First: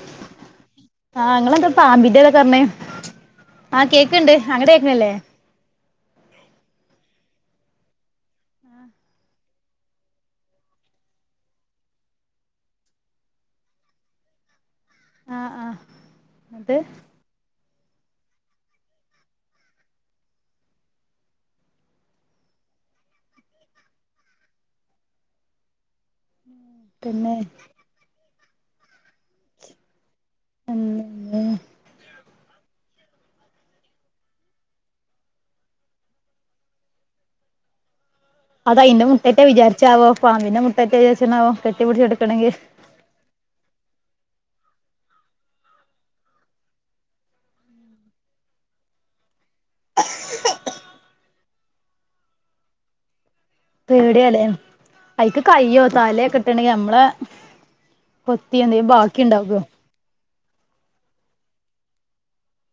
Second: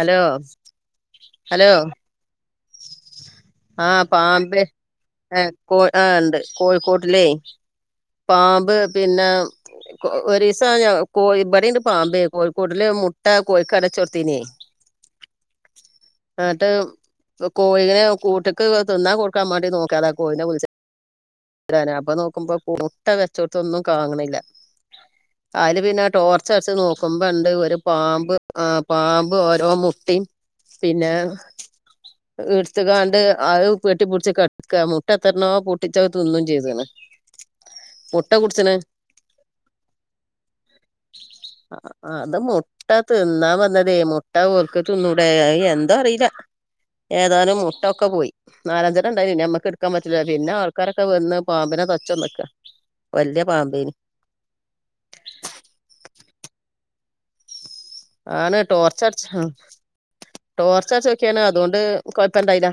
Hello ആഹ് ഇങ്ങളെന്താ പാമ്പിന്റെതൊക്കെറഞ്ഞെ ആഹ് ആ കേക്ക്ണ്ട് പാമ്പ് അങ്ങട് കേക്ക്ണ്ല്ലേ ഏ കോ ആ ണ്ട് കോഴിക്കൂട്ടിലേ പാമ്പ് പിന്നെ ഒരീസം ഞ കോ ഇബടീണ്ട് പാമ്പേ കോഴിക്കൂട്ടില് മുട്ട കോഴിക്കടചൊട്ത്തീനേ ആഹ് ആഹ് അത് ന്നട്ട് കോഴിനെ കൂട്ട്ക്ക് തിന്നാ കൊടുക്കാൻ മാണ്ടി നോകിയെതാ കോഴിനെ വിളിച്ച അപ്പം നോക്കുമ്പോ മുട്ട വെച്ചോട്ത്തൊന്നും കാങ്ങ്ണ്ല്ല്യ അയ്ല് പിന്നെ ടോർ ർച്ചട്ച്ച് പിന്നെ നോക്കുമ്പോണ്ട് ഒരു പാമ്പ് ആഹ് പാമ്പ് ഓരോ മുട്ടിം പിന്നെ ഇട് ത്തുകാണ്ട് അത് പെട്ടിപ്പുടിച്ച് കടക്ക മുട്ട എത്രണ്ണോ പൊട്ടിച്ചത് തിന്നും ചെയ്തണ്ണ്. മുട്ട കുടി അത് അയിന്റെ മുട്ടേറ്റെ വിചാരിച്ചാവോ പാമ്പിന്റെ മുട്ടേറ്റെ വിചാരിച്ചാവോ കെട്ടി പിടിച്ചു കെടക്കണെങ്കി. അത് തിന്നാ വന്നതേ മുട്ട ഓർക്ക് തിന്നൂടെ അത് എന്തോ അറില്ല. ഏതാനും മുട്ടൊക്കെ പോയി നാലാഞ്ചണ്ണം ഇണ്ടായിനീ പിന്നെ ഞമ്മക്ക് ഇട്ക്കാൻ പറ്റില്ല പിന്നെ ആൾക്കാരൊക്കെ വന്ന് പാമ്പ്നെ ത തച്ചൊന്നക്കാ വല്യ പാമ്പേ പേടിയാലേ അയിക്ക് കയ്യോ തലെക്കെ ഇട്ട്ണെങ്കി നമ്മളെ കൊത്തിയാ എന്തെങ്കി ബാക്കി ഇണ്ടാകോ ടോർച്ചടിച്ചൊക്യാണ് അതോണ്ട് കൊഴപ്പണ്ടായില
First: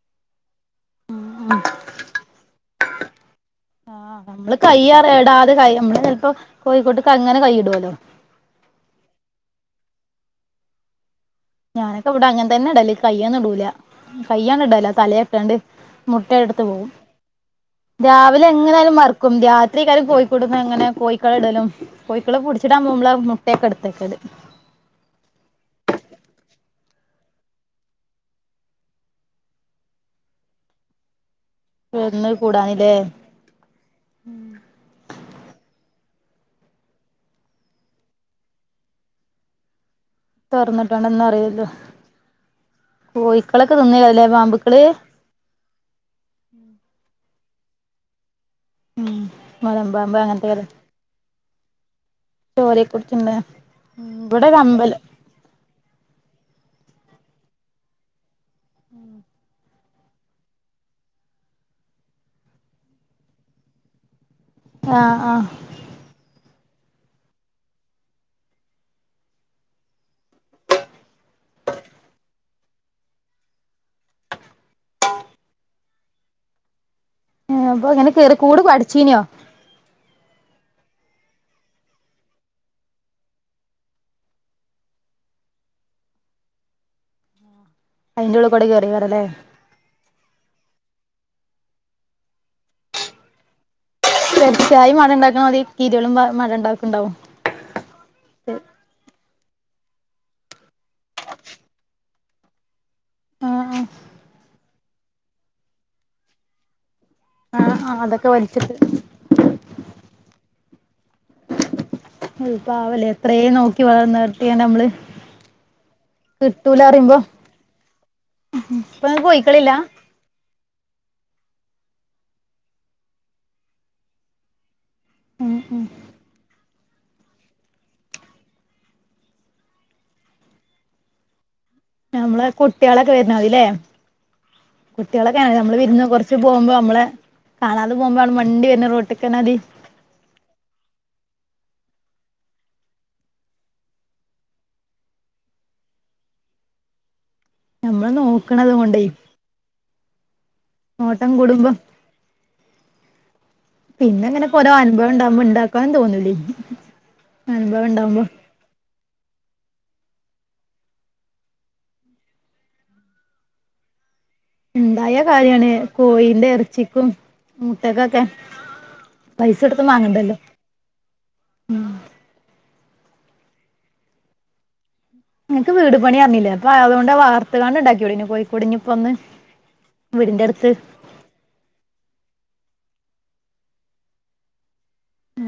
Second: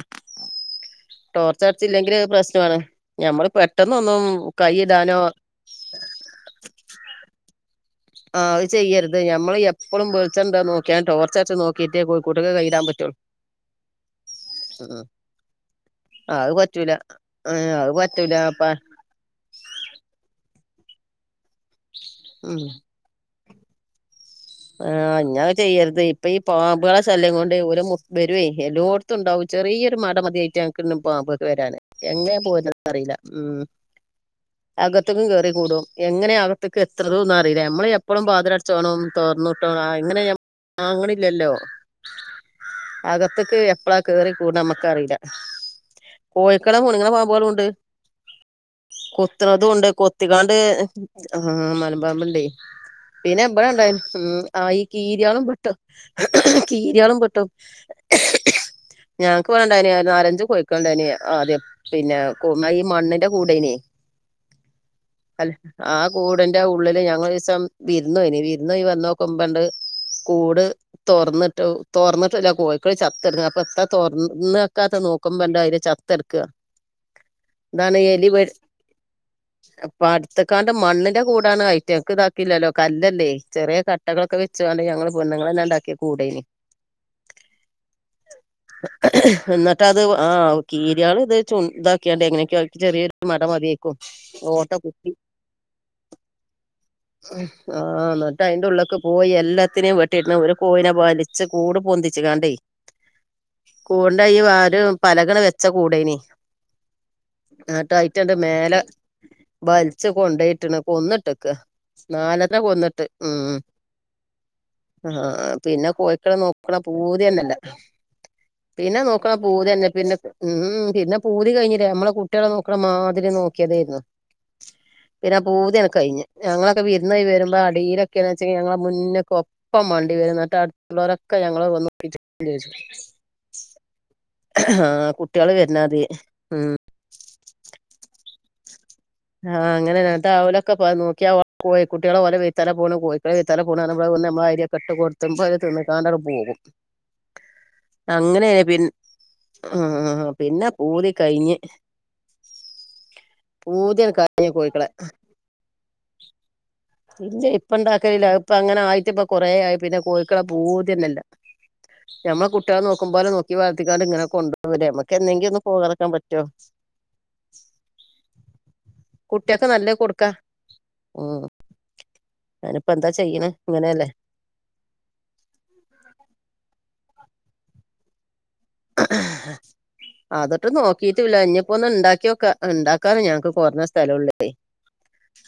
ടോർച്ചടിച്ചില്ലെങ്കില് പ്രശ്ണാണ് ഞമ്മള് പെട്ടെന്നൊന്നും കൈയിടാനോ അത് കയ്യും നമ്മള് ചെൽപ്പോ കോഴിക്കൂട്ട്ക്ക് അങ്ങനെ കൈയിടോ ലോ ആ അത് ചെയ്യരുത് ഞമ്മള് എപ്പളും വെളിച്ചണ്ടോ നോക്കി ഞാനൊക്കെ ഇവിടെ അങ്ങനെ തന്നെ ഇടല് പറ്റുള്ളൂ കയ്യാണ്ട് ഇടൂല കയ്യാണ് ഇടലാ ഉം തലയാണ്ട് ഇട്ടാണ്ട് മുട്ട അത് എടുത്ത് പോവും പറ്റൂല അത് പറ്റൂല രാവിലെ അപ്പ എങ്ങനെയാലും മറ ക്കും രാത്രിയ്ക്കാരം കോയിക്കൂട്ട്ന്ന് അങ്ങന കോഴക്കളെ ഇടലും കോയിക്കളെ ഉം പുടിച്ചിടാം പോകുമ്പോ ട്ടെക്കെട്ത്തക്കല് ആ ഇഞ്ഞ് അത് ചെയ്യരുത് ഇപ്പൊ ഈ പാമ്പേളെ ശല്യം കൊണ്ട് ഓല് മു വരേയ് എല്ലോട് ത്തുംണ്ടാവും ചെറിയൊരു മട മതി അയ്റ്റങ്ങക്ക് പാമ്പൊക്കെ വരാന് ഇന്ന് എങ്ങനെ പോര്ണത് കൂടാനില്ലേ അറീല ഉം അകത്ത്ക്കും കേറി കൂടും എങ്ങനെ അകത്ത്ക്ക് എത്ത്ണത് അറീല്ല നമ്മള് എപ്പളും വാതിലട് ച്ചോണും തൊറന്ന് ഇട്ടോണും ആ എങ്ങനെ തൊറന്നിട്ടോണ്ടൊന്നും കാങ്ങ്ണില്ലല്ലോ അറിയില്ലല്ലോ അകത്ത്ക്ക് കോഴിക്കളൊക്കെ എപ്പളാ തിന്നേക്കാരല്ലേ കേറി കൂടണ് പാമ്പുക്കള് നമ്മക്കറീല്ല കോഴിക്കളെ മുണ്ങ് ണെ പാമ്പോളുണ്ട് ഉം കൊത്ത്ണതുണ്ട് മലമ്പാമ്പ് കൊത്തിക്കാണ്ട് അങ്ങനത്തെക്കെ ആഹ് മലമ്പാമ്പുണ്ട് [unintelligible] കുറിച്ചണ്ട് ഇവിടെ ഒര് അമ്പലം കീര്യാളും വെട്ടും കീര്യാളും വെട്ടും ഞങ്ങക്ക് ഇവ ഉണ്ടായീനി നാലഞ്ച് കോഴിക്കള് ഉണ്ടായീനി ആദ്യം പിന്നെ ഈ മണ്ണിന്റെ കൂടേയ്നി ആഹ് ആഹ് അല്ല ആ കൂട്ന്റെ ഉള്ളില് ഞങ്ങളൊരീസം വിര്‌ന്നോയീനി വിര്ന്നോയി വന്ന വന്നോക്കുമ്പണ്ട് കൂട് തൊറന്നിട്ട് തൊറന്നിട്ടില്ല കോഴിക്കള് ചത്ത് കടക്ക്ണ്. അപ്പ എത്ത തുറന്നൊന്നൊക്കാത്ത നോക്കുമ്പണ്ട് അയില് ച തട്ക്ക. അപ്പൊ താണ് ഇങ്ങനെ എലി കേറി വര് കൂട് അടിച്ചീനോ പട്ത്ത്കാണ്ട് മണ്ണിന്റെ കൂടാണ് അയ്റ്റക്ക് ഇതാക്കില്ലല്ലോ കല്ലല്ലേ. ചെറിയ കട്ടകളൊക്കെ വെച്ച് കാണ്ട് ഞങ്ങള് പെണ്ണ്ങ്ങളന്നെ ഇണ്ടാക്കി കൂടേനി. അയ്ന്റൊള്ളൂക്കൂടേ കേറ്യയ്ക്കാരം ലേ. ട്ട അത് ആ കീര്യാളത് ഇത് ചു താക്കിയാണ്ട് എങ്ങനെക്കോ ചെറ്യാരു മടമത്യാ. പെരുച്ചായി മട ഇണ്ടാക്ണമാതിരി കീര്യളും മടണ്ടാക്ണ്ടാവും. ആഹ് ന ഇങ്ങട്ട് അയ്ന്റെ ഉള്ള്ക്ക് പോയീ എല്ലാത്തിനിം വെട്ടിട്ട്ണ്ണ് ഒരു കോയിനെ വലിച്ച് കൂട് പൊന്തിച്ച് കാണ്ടേ ആഹ് ആഹ് കൂണ്ട ഈ വാരൂ പലകണ്ട് വെച്ച കൂടേനി. ആ.. ആഹ് ങ്ങട്ട് ആഹ് അതൊക്കെ ഐറ്റംണ്ട് വലിച്ചിട്ട് മേലെ. ബൽച്ച് കൊണ്ടോയിട്ടിണ് കൊന്നിട്ടക്ക. അത് നാലണ്ണം കൊന്നിട്ട്. പാവല്ലേ മ് എത്രയും മ് നോക്കി വളർന്ന കുട്ടിയാണ് നമ്മള് അ ആ പിന്നെ കോയ്ക്കളെ നോക്ക്ണ കിട്ടൂല പറയുമ്പോ പൂത്യാന്നല്ല. പിന്നെ ഇപ്പൊ നോക്ണ കോഴിക്കളില്ല പൂത്യന്നെ പിന്നെ ഉം പിന്നെ പൂതി കഴിഞ്ഞിലേ നമ്മളെ കുട്ട്യാള നോക്ക്ണ മാതിരി നോക്യതാര്ന്നു. പിന്നെ ആ ഉം ഉം പൂത്യാന്നെ കയ്ഞ്ഞ് ഞങ്ങളൊക്കെ വിരുന്നോയ്‌വര്മ്പോ അടീലൊക്കെ [unintelligible] വെച്ചെങ്കി ഞങ്ങളെ മുന്ന്ക്ക് ഒപ്പം മണ്ടി വരും. ന്നട്ട് അടുത്തുള്ളരൊക്കെ ഞങ്ങളെ വന്ന്. നമ്മളെ ചോദിച്ചു കുട്ടിയളൊക്കെ വര്ണാതാരി ല്ലേ? ആ കുട്ട്യാളൊക്കെങ്ങ കുട്ടികള് നമ്മള് വരുന്നാതി വിര്ന്ന് കൊർച്ച് പോവുമ്പോ ഉം നമ്മളെ കാണാതെ പോവുംമ്പോ മണ്ടി വര്ന്ന് റോട്ട് ആഹ് അങ്ങനെന്നെ ഇങ്ങട്ടഅവ [unintelligible] നോക്യാ കോയി കുട്ട്യാള് ഓലെ വൈത്തല പോണ് [unintelligible] അമ്മളരിഒക്കെ ഇട്ട് കൊട [unintelligible] തിന്ന്ക്കാണ്ട് അഹ് പോകും. നമ്മള് അങ്ങനെ നോക്കണത് പിൻ കൊണ്ടേ ആ..., പിന്നെ പൂതി നോട്ടം കയ്ഞ്ഞ് കൂടുമ്പോ പൂതി പിന്നെ ഇങ്ങനൊക്കെ ഒരനുഭവം ഇണ്ടാകുമ്പോ ഇണ്ടാക്കാനും തോന്നൂലേ. [unintelligible] ഇപ്പ അനുഭവം ഉണ്ടാവുമ്പോ ഇണ്ടാക്കലില്ല. അതിപ്പ അങ്ങനെ ആയിട്ട് ഇപ്പ കൊറേ ആയി. പിന്നെ കോയിക്കളെക പൂതിന്നല്ല ഞമ്മളെ കുട്ട്യാളെ നോക്കുമ്പോലെ നോക്കി വളർത്തിക്കാണ്ട് ഇങ്ങനെക്കെണ്ടോ ഇണ്ടായ കാര്യാണ് കോയിന്റെ എർച്ചിക്കും മുട്ടക്കൊക്കെ പൈസ കുട്ടികൾക്ക് ഒടുത്ത് നല്ല കൊടുക്കാ മാങ്ങണ്ടല്ലോ. ഉം അയ്നിപ്പന്താ ചെയ്യ്ണെ ഇങ്ങനെല്ലേ. നിനക്ക് വീട് പണി അറിഞ്ഞില്ലേ. അപ്പ അതുകൊ വാർത്ത് ക്കാണ്ട്ണ്ടാക്കിക്കൂടേന്യോ കോയി. കുടുങ്ങിപ്പോ ഒന്ന്. വീടിന്റെ അടുത്ത്. ഇതുല്ല. ഇഞ്ഞ്പ്പോ ഒന്ന് ഉണ്ടാക്കിഓക്കാ. ഉണ്ടാക്കാനും ഞങ്ങക്ക് കൊറഞ്ഞ സ്ഥല ഒള്ളേ ഇപ്പെയ്.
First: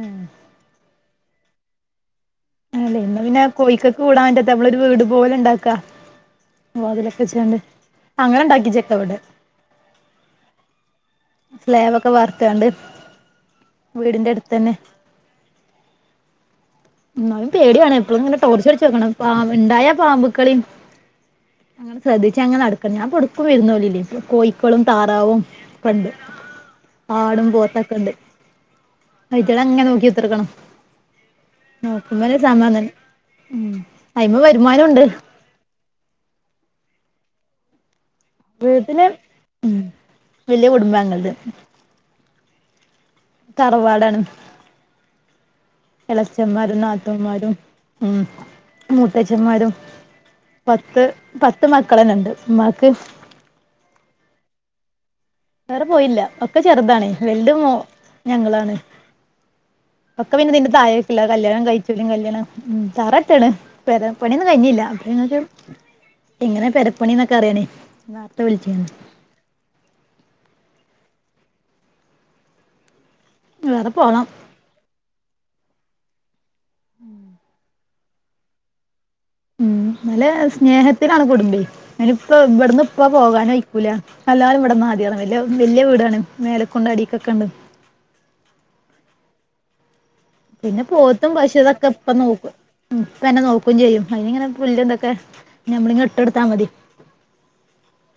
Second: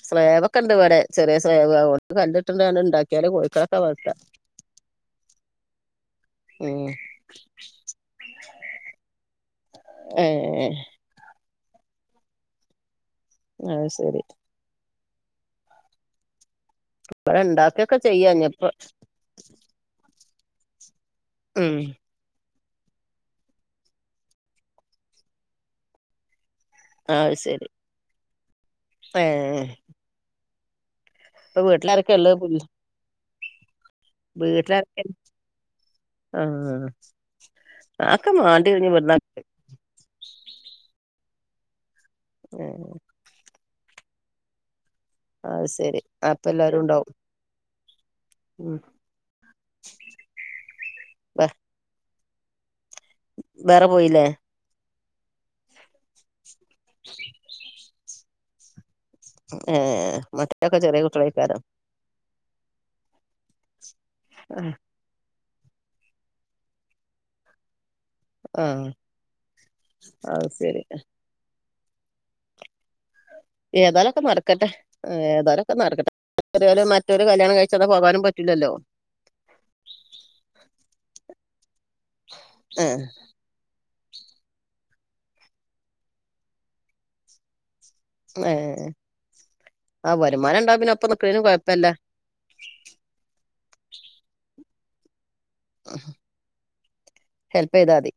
സ്ളേവൊക്കെ ഇണ്ട് ഇവടെ ചെറ്യാ സ്ളേവ് അതോണ്ട് കല്ല അല്ലേ പിന്നെ കോഴിക്കക്കക്ക് കൂടാൻ പറ്റത്ത നമ്മളൊരു വീട് പോലെ ഇണ്ടാക്കാ. ഉം വാതിലൊക്കെ വെച്ച്കാണ്ട് അങ്ങനെ ണ്ടാക്കിച്ചക്കവിടെ. ഏ ഏഹെ. സ്ലേവൊക്കെ വാർത്താണ്ട് അത് ശരി വീടിന്റെ അട്ത്തന്നെ. ഇവിടെ ഇന്നാലും പേട്യാണ് ഉണ്ടാക്കൊക്കെ ചെയ്യാ എപ്പയുംങ്ങനെ ഇനിപ്പോ ടോർച്ചട്ച്ച് നോക്കണം പാമ്പ ഇണ്ടായാ പാമ്പ്ക്കളിം മ്. ശ്രദ്ധിച്ച അങ്ങനെ നടക്കണം. ഞാപ്പൊടുക്കും വിര്‌ന്നോലില്ലേ. ഇപ്പൊ കോഴിക്കളും താറാവും ക്ക ഉണ്ട്. അത് ആടും ശരി പോത്തൊക്കെണ്ട് ഏ അയ്റ്റങ്ങളങ്ങനെ നോക്കിത്തർക്കണം. ഇപ്പൊ വീട്ടിലാരൊക്കെ നോക്കുബൊരു ഉള്ളത് സമാധാനം ഉം അയ്മേ വരുമാനുംണ്ട്. വീട്ടിലാരൊക്കെ ആഹ്. ആക്കമാ വീട്ടിലെ മ് വല്യ കുടുംബങ്ങൾത്. [unintelligible] തറവാടാണ്. അത് ശരി അപ്പ എളച്ചന്മാരും എല്ലാരും ഉണ്ടാവും നാത്തൂന്മാരും ഉം ഉം മൂ മൂത്തേച്ചന്മാരും പത്ത് വേ പത്ത് മക്കളന്നെ ഉണ്ട് ഉമ്മാക്ക് വേറെ പോയില്ലേ വേറെ പോയില്ല, ഒക്കെ ചെറുതാണ്. വെല്ത് മോ ഞങ്ങളാണ്. ഏ എ ഒക്കെ പിന്നെതിന്റെ താഴെക്ക്ല്ലതാ കല്യാണം കഴിച്ചരും കല്യാണം ഉം തറട്ട്ണ് പെരപ്പണി ഒന്നും കഴിഞ്ഞില്ല ഞ്ഞിനിങ്ങക്ക് എങ്ങനെ പെരപ്പണി എന്നൊക്കെ അറിയണേ നേർത്തെ വിളിച്ചാണ് ആഹ അഹ്സെരി. വേറെ ഏതാലൊക്കെ പോണം നടക്കട്ടെ ഏതാലൊക്കെ നടക്കട്ടെ മറ്റൊരു കല്യാണം കഴിച്ചതോ പോകാനും പറ്റില്ലല്ലോ ഉം നല്ല സ്നേഹത്തിലാണ് കുടുംബി ഞാന ഇപ്പ ഇവിടുന്ന് ഏഹ് ഇപ്പ പോകാനയ് ക്കൂലാ എല്ലാരും ഇവിടന്നാതി വ വല്യ വീടാണ് മേലെക്കൊണ്ട് അടിക്കൊക്കെ ഉണ്ട് ങേയ് പിന്നെ പോത്തും പശുതൊക്കെ ഇപ്പ നോക്കും. ഇപ്പന്നെ നോക്കുംചെയ്യും അതിനിങ്ങനെ പുല്ല് തൊക്കെ നമ്മളിങ്ങനെ ഇട്ട് കൊടുത്താൽ മതി. ഹെൽപ്യ്താൽ തി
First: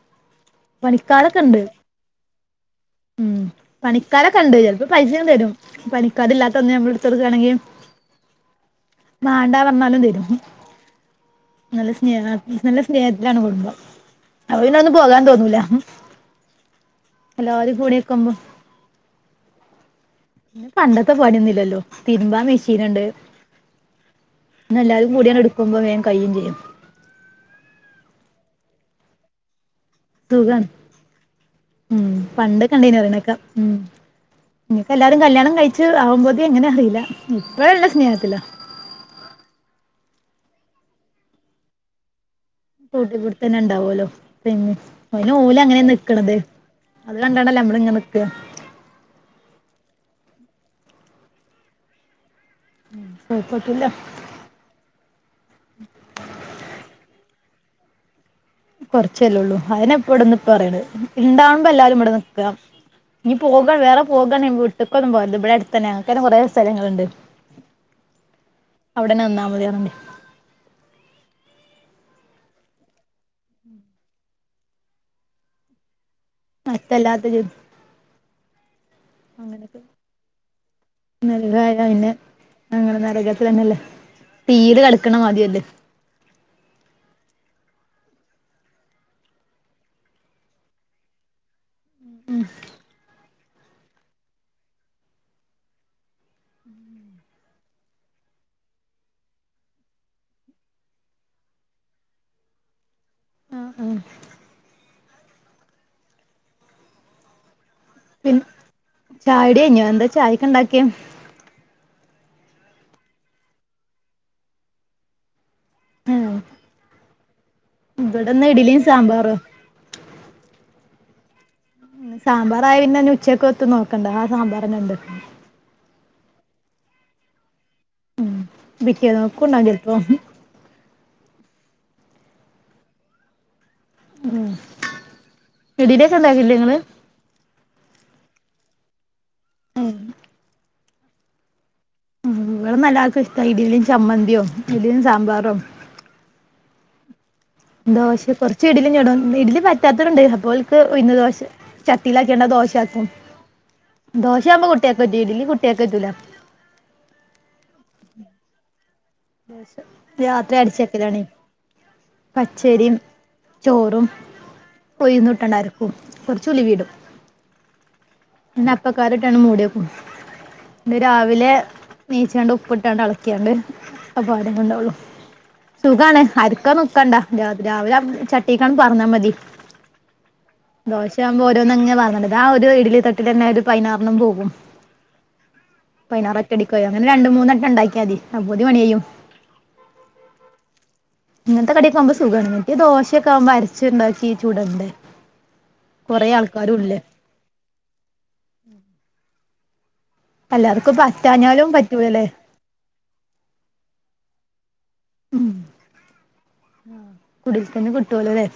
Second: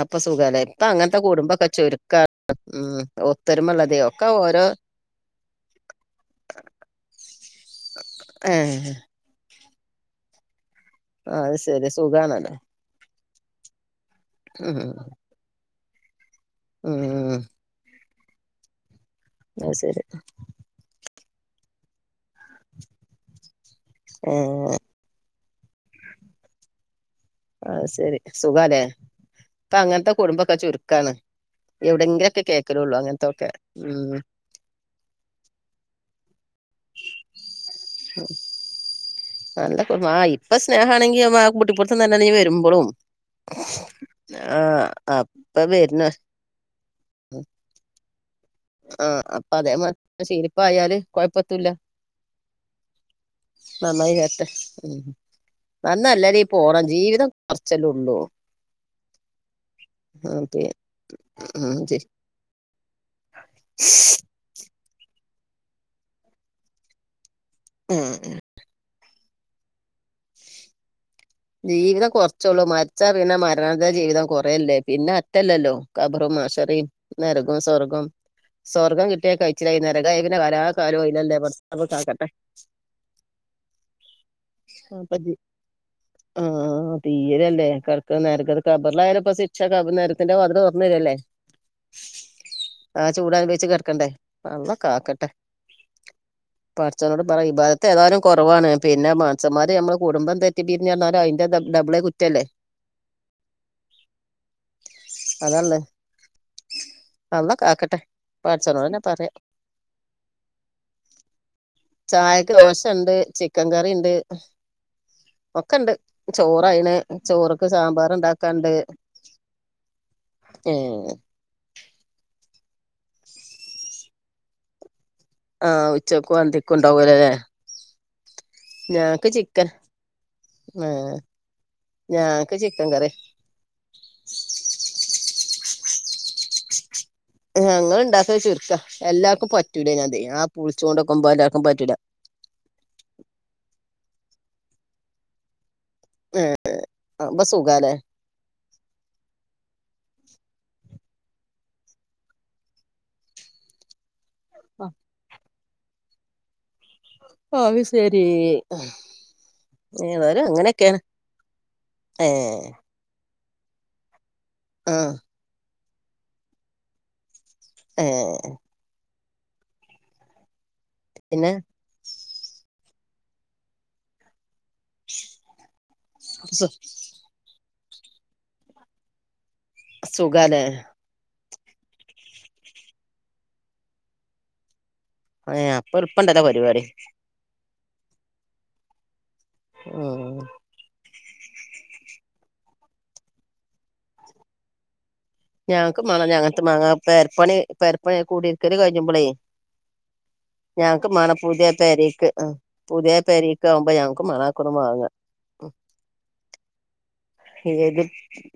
അപ്പൊ സുഖല്ലേ ഇപ്പ അങ്ങനത്തെ പണിക്കാരൊക്കെ ഉണ്ട് കുടുംമ്പൊക്കെ ചുരുക്കാണ് ഉം ഒത്തരുമള്ളതെയ ഒക്കെ ഓരോ പണിക്കാരില്ലാത്തന്ന് ഞമ്മൾ എടുത്തൊടുക്കാണെങ്കിൽ ഏയ് മാണ്ട പറഞ്ഞാലും തരും, അത് ശരി നല്ല സ്നേഹ സുഖാണല്ലോ നല്ല സ് സ്‌നേഹത്തിലാണ് കുടുംബം അപ്പോ പിന്നെ ഉം ഒന്നും പോകാൻ തോന്നൂല. ഹ് മ് എല്ലാരും [unintelligible] അയ്സെരി ഇന്ന്പ്പ പണ്ടത്തെ പണിയൊന്നില്ലല്ലോ തിരുമ്പാൻ മിഷീൻ ചെയ്യണ്ട് ഏഹ് പിന്നെ, എല്ലാരും കൂടിയാണ്ട് എടുക്കുമ്മ്പോം വേഗം കയ്യിംചെയ്യും. അഹ് സെരി സുഖാലേ, ഇപ്പോ അങ്ങൻത്തെ കു കുടുംബൊക്കെ സുഖാണ് ചുരുക്കാണ് ഉം എവിടെയെങ്കിലും ഒക്കെ പണ്ടൊക്കെ കേൾക്കലുള്ളൂ അങ്ങനത്തൊക്കെ ഉം ഇഞ്ഞിപ്പോ എല്ലാരും കല്യാണം കഴിച്ച് ആവുമ്പോതിന്എങ്ങനെ അറിയിലാ ഇപ്പഴല്ല സ്നേഹത്തിലാ. നല്ല ആ ഇപ്പൊ സ്നേഹമാണെങ്കി ആ കുട്ടി പുറത്തുന്നെ വര്ണ കൂട്ടി പുടിത്തന്നെ ഇണ്ടാവല്ലോ ആ പിന്നെ അയ്ന് അപ്പ ഓലങ്ങനെയാ വരുന്ന നിക്കണത്. അത് കണ്ടാണ്ടല്ലേ നമ്മളിങ്ങന നിക്ക ആഹ അപ്പൊ അതേമാതിരി ശീലിപ്പായാല് കൊഴപ്പത്തൂല്ല. കുഴപ്പട്ടൂല്ല നന്നായി വരട്ടെ ഉം നന്നല്ലതീപോണം ജീവിതം കൊറച്ചല്ലേ ഉള്ളൂ കുറച്ചല്ലള്ളൂ അതനെ. ഇപ്പ ഇവിടന്ന് ഉം ഇപ്പ പി പറയണ ഇണ്ടാവുമ്പോ ഉം എല്ലാരും ശരി. ഇവിടെ നിക്കാ ഇനി പോക വേറെ പോകണെ വീട്ട്ക്കൊന്നും പോവര്‌ത് ഇവിടെ അടുത്തന്നെ ഞങ്ങക്കന്നെ കുറെ സ്ഥലങ്ങളുണ്ട്. ഉം അവിടെന്നെ മതി പറഞ്ഞ് ജീവിതം കുറച്ചുള്ളൂ മരിച്ചാ പിന്നെ മരണ ജീവിതം കുറേല്ലേ പിന്നെ അറ്റല്ലല്ലോ കഖബറും മഹ്ഷ ത്രയും അടുത്തല്ലാത്ത ജി നരകും സ്വർഗം സ്വർഗം കിട്ടിയാ അങ്ങനൊക്കെ കയിച്ചിലായി നേരകാ യി പിന്നെ കാലാ കാലോ ആയിലല്ലേ പടച്ച നരകായ റബ്ബ് പിന്നെ കാക്കട്ടെ അങ്ങനെ നരകത്തില ന്നെല്ലേ തീയില് കളിക്ക്ണ മാതിരി അല്ലേ ആഹ തീരല്ലേ കിടക്ക് നരകത്തിലായാൽ കബറിലായാലപ്പോ ശിക്ഷ നരഗത്തിന്റെ വാതില് തുറന്നരല്ലേ ആഹ് ചൂടനുബവിച്ച് കെടക്കണ്ടേ അള്ളാ കാക്കട്ടെ പഠച്ചനോട് പറയാ ഇബാദത്ത് ഏതായാലും കുറവാണ്. പിന്നെ മൻസന്മാര് ഞമ്മളെ കുടുംബം തെറ്റിപിരി പിന്നേർഞ്ഞാൽ അയിന്റെ ഡബിളെ കുറ്റല്ലേ ആഹ്ആഹ അതന്നെ അള്ളാ കാക്കട്ടെ പിന്നെ പടച്ചോനോടന്നെ പറയാ ചായുടി കഴിഞ്ഞോ? എന്താ ചായക്ക് ഇണ്ടാക്കെയ്? ചായക്ക് ദോശണ്ട് ചിക്കൻ കറി ഇണ്ട്. ഒക്കെ ഇണ്ട് ചോറ് ആയിന് ചോർക്ക് സാമ്പാർ ഇവിടെന്ന് ഇണ്ടാക്കാണ്ട് ഇഡലിയും സാമ്പാറും ഏഹ് സാമ്പാറായ പിന്നെ ഇഞ്ഞ് ഉച്ചെക്കും എത്തും നോക്കണ്ട ആ സാമ്പാറെന്നെ ഇണ്ട് ആഹ് ഉച്ചക്കും അന്തിക്കുംഇണ്ടാവോല്ലലെ. ഞങ്ങെക്ക് പിറ്റേന്നക്കും ഇണ്ടാവും ചിക്കെൻ ചെലപ്പോ ഏഹ് ഞങ്ങെക്ക് ചിക്കെൻ കറിയാ ഉം ഇഡ്ഢ്ലിഓക്കെ ഇണ്ടാകേല്ലേ ഇങ്ങള്? ഞങ്ങെൾ ഇണ്ടാക്കെൽ ചുര്ക്കാ എല്ലാർക്കും പറ്റുല്ലെയ്‌ന് അതെയ് ആഹ് പുളിച്ചോണ്ട് ഇക്കുമ്പോ എല്ലാർക്കും പറ്റുലാ ഇവടെന്നാ എല്ലാർക്കും ഇഷ്ട ഇഡി ലിം ചമ്മന്ത്യോ ഇഡിലും സാമ്പാറോ. ഏഹ് ഏഹ് അപ്പ സു ദോശ കൊർ ച്ച് ഇഡ്ഡ്ലിം ചൂടും ഇഡ്ഡ്ലി പറ്റാത്തോൽ ഇണ്ടെയ് അപ്പ ഓർക്ക് ഉഴ്ന്ന് ദോശ ചട്ടിലാക്കിയാണ്ട് ദോശയാക്കും [inaudible] ദോശയാവുമ്പം കുട്ട്യായാക്ക് പറ്റും ഇഡ്ഡ്ലി കുട്ട്യാക്ക് പറ്റുലാ അത് ശെരി രാത്രി അരച്ചെക്കലാണേയ് ഏഹ് പച്ചേരിം ചോറും ആഹ് ഉഴ്ന്നും ഇട്ട് ആണ്ട് അര്ക്കും കൊർച്ച് ഉലുവിം ഇടും ഏഹ് ഞാൻ അപ്പക്കാരം ഇട്ടാട്ട് മൂട്യക്കും പിന്നെ ന്ന്ട്‌രാവിലെ നീച്ചാണ്ട് ഇപ്പ്ട്ടാണ്ട് എൾക്യാണ്ട് ആ പാടെന്നെ ഇണ്ടാവൊള്ളു സുഖാണ് സു അരക്കാൻ നിക്കെണ്ട രാ രാവിലെ ആവുമ്പം ചട്ടിക്ക് ആണ്ട് പാർന്നാ മതി സുഖാലെ ദോശ ആവുമ്പം ഓരോന്ന് അങ്ങനെ പാർന്നൊട്ക്കാ ആ ഒര് ഇഡ്ഡ്ലി തട്ടില്ലെന്നെ ഒര് പൈനാറെണ്ണം പോകും ഏഹ് അപ്പൊ പൈയിനാർ എളുപ്പണ്ടല്ലോ ഒറ്റയടിക്ക് പരിപാടി കയ്യും അങ്ങനെ രണ്ട് മൂന്ന് വട്ടം ഇണ്ടാക്കിയാതി അപ്പോത്തിന് പണി കയ്യും ആഹ് ആഹ് ഇങ്ങെൻത്തെ കടിയൊക്കെ ആകുമ്പോ സുഖാണ് മറ്റെയ് ദോശയൊക്കെ ആകുമ്പോ അര്ച്ച് ഇണ്ടാക്കി ചുടണ്ടെ ഞങ്ങക്കും മാണം ഇഞ്ഞ് അങ്ങെൻത്തെ മാങ്ങാ പേരപ്പണി പേരപ്പണി കൂടിര്ക്കെൽ കഴിഞ്ഞപ്പളെയ് എല്ലാർക്കും ഞങ്ങക്ക് മാണം പറ്റാഞ്ഞാലും പറ്റൂലല്ലേ പുത്യാപെരേക്ക് ആ പുത്യാപെരേക്ക് ആവുമ്പോ ഞങ്ങക്കും മാണം അഒക്കൊന്ന് മാങ്ങാ. ഉം കുടിൽക്കന്ന് [unintelligible] കിട്ടുവല്ലോ അല്ലേ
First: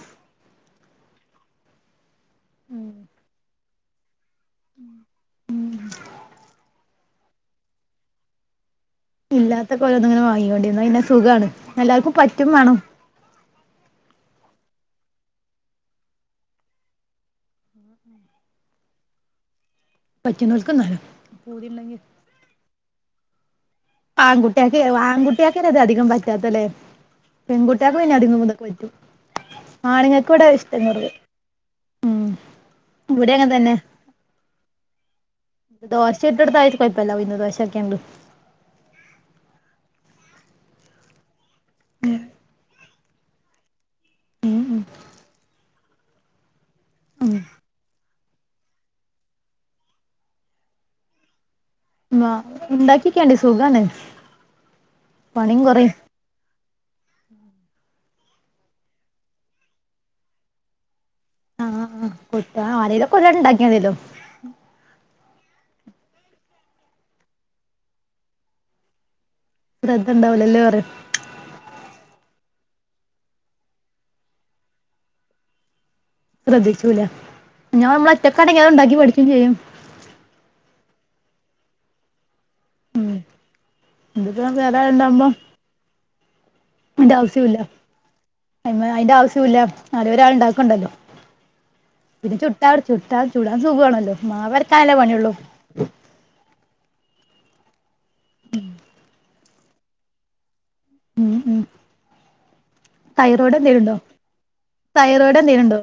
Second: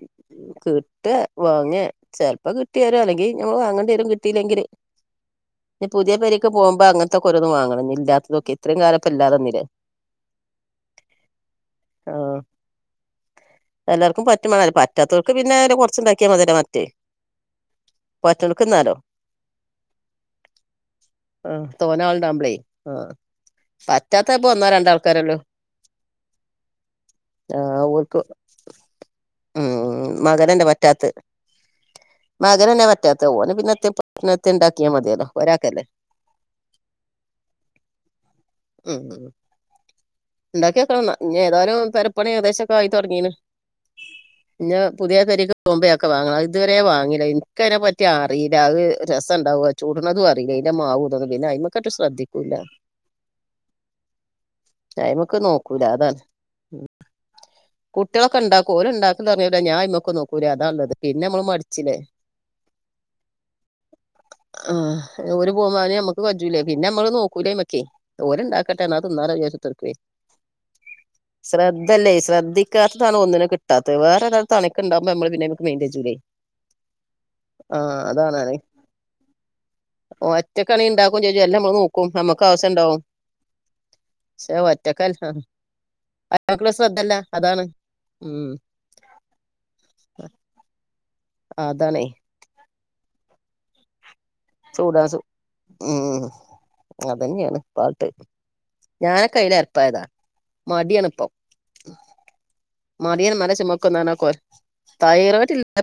കിട്ടെ വാങ്ങെ ചെൽപ്പം കിട്ടി വെരും അല്ലെങ്കി ഞമ്മെൾ വാങ്ങണ്ടെരും കിട്ടിയില്ലെങ്കി [unintelligible] ഇഞ് പുതെ പേരിക്ക് പോവുമ്പോ അങ്ങെൻത്തൊക്കെ ഓരോന്ന് വാങ്ങെണം ഇഞ്ഞ് ഇല്ലാത്തെത് നോക്കി ഇത്രിം കാലം ഇപ്പം ഇല്ലാ ഇല്ലാത്തൊക്കെ ഓരോന്ന്ങ്ങനെ വാങ്ങികാണ്ടി എന്ന പിന്നെ സുഖാണ് എല്ലാർക്കും ആഹ് പറ്റും മാണം. എല്ലാർക്കും പറ്റും മാണം അല്ല പറ്റാത്തോൽക്ക് പിന്നെ ഒര് കൊർച്ച് ഇണ്ടാക്കി [unintelligible] മറ്റേ പറ്റ്ന്നോൽക്ന്നാലോ. പറ്റുന്നോൽക്ക് തിന്നാലോ ആഹ് പൂതിണ്ടെങ്കി തോന ആള്ണ്ടാബ്ലേ ആഹ് പറ്റാത്തെയ് ഇപ്പോ ഒന്നോ ആൺകുട്ടിയാക്ക് രണ്ടോ ആൾക്കാര് ഒള്ളു ആൺകുട്ടിയാക്കന്നെ ഇത് അധികം പറ്റാത്തല്ലേ ആ പെൺകുട്ടിയാക്ക് പിന്നെ ഓൽക് അധികം ഇതൊക്കെ പറ്റും ഉം ആണുങ്ങൾക്ക് ഇവിടെ മകനല്ല മ ഇഷ്ടം റ്റാത്തെ കുറവ് ഉം മകനെന്നെ പറ്റാത്തെ ഇവിടെ അങ്ങനെ ഓന് പിന്നെ തന്നെ എത്തെം പറ്റണ എത്തെം ഉണ്ടാക്കിയാ മതിയെല്ലോ ദോശ ഇട്ടെട്ത്താൽ കൊയ്ഴപ്പല്ല ഉ യുന്ന് ദോശാക്യാണ്ട്. ഉം ഉം. ഇണ്ടാക്കിയൊക്കെണം ഇന്നാ ഇഞ്ഞ് ഏതാലും പെരപ്പണി ഏകദേശൊക്കെ ആയി തൊടങ്ങീണ് ഇഞ്ഞ് പുതെ പെരിക്ക് പോവ്മ്പയൊക്കെ വാങ്ങണം ഇത് വെരെ വാങ്ങിലാ ഉം ഇൻക്ക് അയിനെ പറ്റി റ്റി അറീലാ അഹ് രസണ്ടാവോ ചുട്ണെതും അറീലെയ് അയിന്റെ മാവും ഇതൊന്നും പിന്നെ അയിമ്മെക്ക് ഉം ആഹ് ഇണ്ടാക്കിയൊക്കെണ്ടി സുഖാണ് അയിമ്മെക്ക് നോക്കൂലാ അതാണ് ഉം കുട്ടിയാളൊക്കെ ഇണ്ടാക്കും ഓൽ ഇണ്ടാക്ക്ണ്ടോ പർണെയ്ക്കോട്ടെ ഞാ അയിമ്മെക്ക് ഒന്നും നോക്കുലെയ് അതാ ഇള്ളെത് പിന്നെ അമ്മെൾ മൺ ആഹ് [unintelligible] കൂട്ട്യാൾ ആരേലുംക്കെ ഉണ്ടാക്കി മദ്യല്ലോ ആഹ് ഓര് പോകുമ്പയ്ൻ നമ്മക്ക് കജൂലേ പിന്നെ നമ്മള് നോക്കൂല്യ്മക്കേ ഓല് ഉണ്ടാക്കട്ടെ ന്നാ തിന്നാലോ ന്ന് വിചാരിച്ചു ശ്രദ്ധ ഉണ്ടാവുലല്ലോറ ശ്രദ്ധല്ലേ ശ്രദ്ധി ഇതാണ് ഒന്നിന കിട്ടാത്തെ, വേറെരാള് തോണക്ണ്ടകമ്പോ നമ്മൾ പിന്നെ അതിമക്ക് മൈന്റ് ചെയ്യൂലേ ശ്രദ്ധിച്ചൂല ആ ഇന്നാ നമ്മൾ ഒറ്റക്കാണെങ്കിൽ അതണ്ടാക്കി പഠിക്കും ചെയ്യും. ഓറ്റക്കണിങ്കി ഇണ്ടാക്കും ചെയ്യും എല്ലം നമ്മള് നോക്കും നമുക്ക് ആവശ്യം ഉണ്ടാവും ഉം ഇതിപ്പോ ശെ വേറെ ഒറ്റക്ക്‌ ആളുണ്ടാവുമ്പോ അക്കലസ് [unintelligible] ശ്രദ്ധ ഇല്ല ഇല്ല അയിമ്മേ അതിന്റെ ആവശ്യം ഇല്ല ന്നാ ഒരാൾ ഉണ്ടാക്കണ്ടല്ലോ അതാണെയ് പിന്നെ ചുട്ടാട് ചുട്ടാൽ ചുടാൻ സുഖമാണല്ലോ മാവ് ചൂടാനസു ഉം അതന്നെണ്. പാട്ട് ഞാനെക്കയില് എരപ്പായതാ മടിയണിപ്പ ഉം ഉം മഠിയൻ മല തൈറോയ്ഡ് എന്തേലും ഉണ്ടോ ചുമക്കുന്നറിഞ്ഞ തൈറോ തൈറോയ്ഡ് എന്തേലും ഉണ്ടോ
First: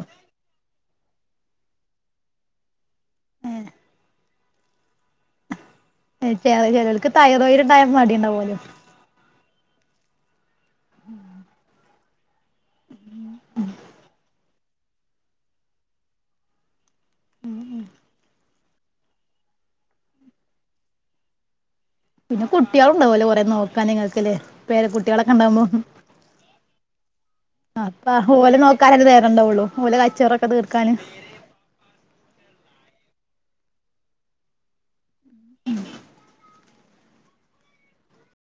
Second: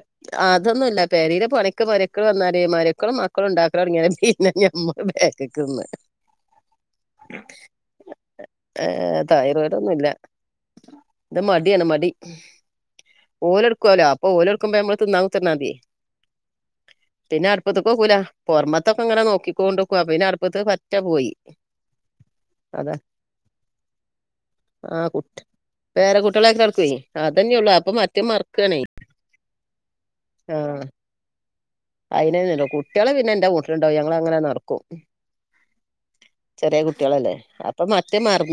അതൊന്നുല്ല പേരീലെ പണിക്ക് മരക്കൾ വന്നാലേ മരക്കളും മക്കളും ഉണ്ടാക്കലോഡാങ്യാലേ പിന്ന ഞമ്മള് ബേക്ക്ക്ക്ന്ന് ചെലോൽക്ക് തൈറോയിഡ് ഇണ്ടായ മടി ഉണ്ടാവോലോ. ഏർ തൈറോയിഡ് ഒന്നുംല്ല ഇത് മടിയാണ് മടി. ഓലെടുക്കല്ലോ അപ്പൊ ഓലെടുക്കുമ്പ മ്മള് തിന്നാൻ ചെന്നാതി പിന്നെ അടുപ്പത്ത്ക്ക് നോക്കൂല, പൊറമത്തെ ഒക്കെ ഇങ്ങനെ നോക്കിക്കൊണ്ടിർക്കും അപ്പൊ പിന്നെ അടുപ്പത്ത് പറ്റേ പോയി [inaudible] പിന്നെ അതാ കുട്ടികളുണ്ടാവോലോ കൊറേ നോക്കാൻ നിങ്ങൾക്ക്ല്ലേ പേരെ ആഹ് കു കുട്ടികളൊക്കെ ഉണ്ടാവുമ്പോ പേര കുട്ടികളൊക്കെ നടക്കുവേ അതന്നെ ഉള്ളൂ അപ്പൊ മറ്റേ ആപ്പ ഓല മറക്കണേ നോക്കാനല്ലേ നേരണ്ടവുള്ളു ഓല കച്ചറൊക്കെ തീർക്കാന്. അയിന്നല്ലോ കുട്ടികളെ പിന്നെ എന്റെ കൂട്ടിലുണ്ടാവും ഞങ്ങളങ്ങനെ നടക്കും ചെറിയ കുട്ടികളല്ലേ അപ്പൊ മറ്റേ മറന്നു.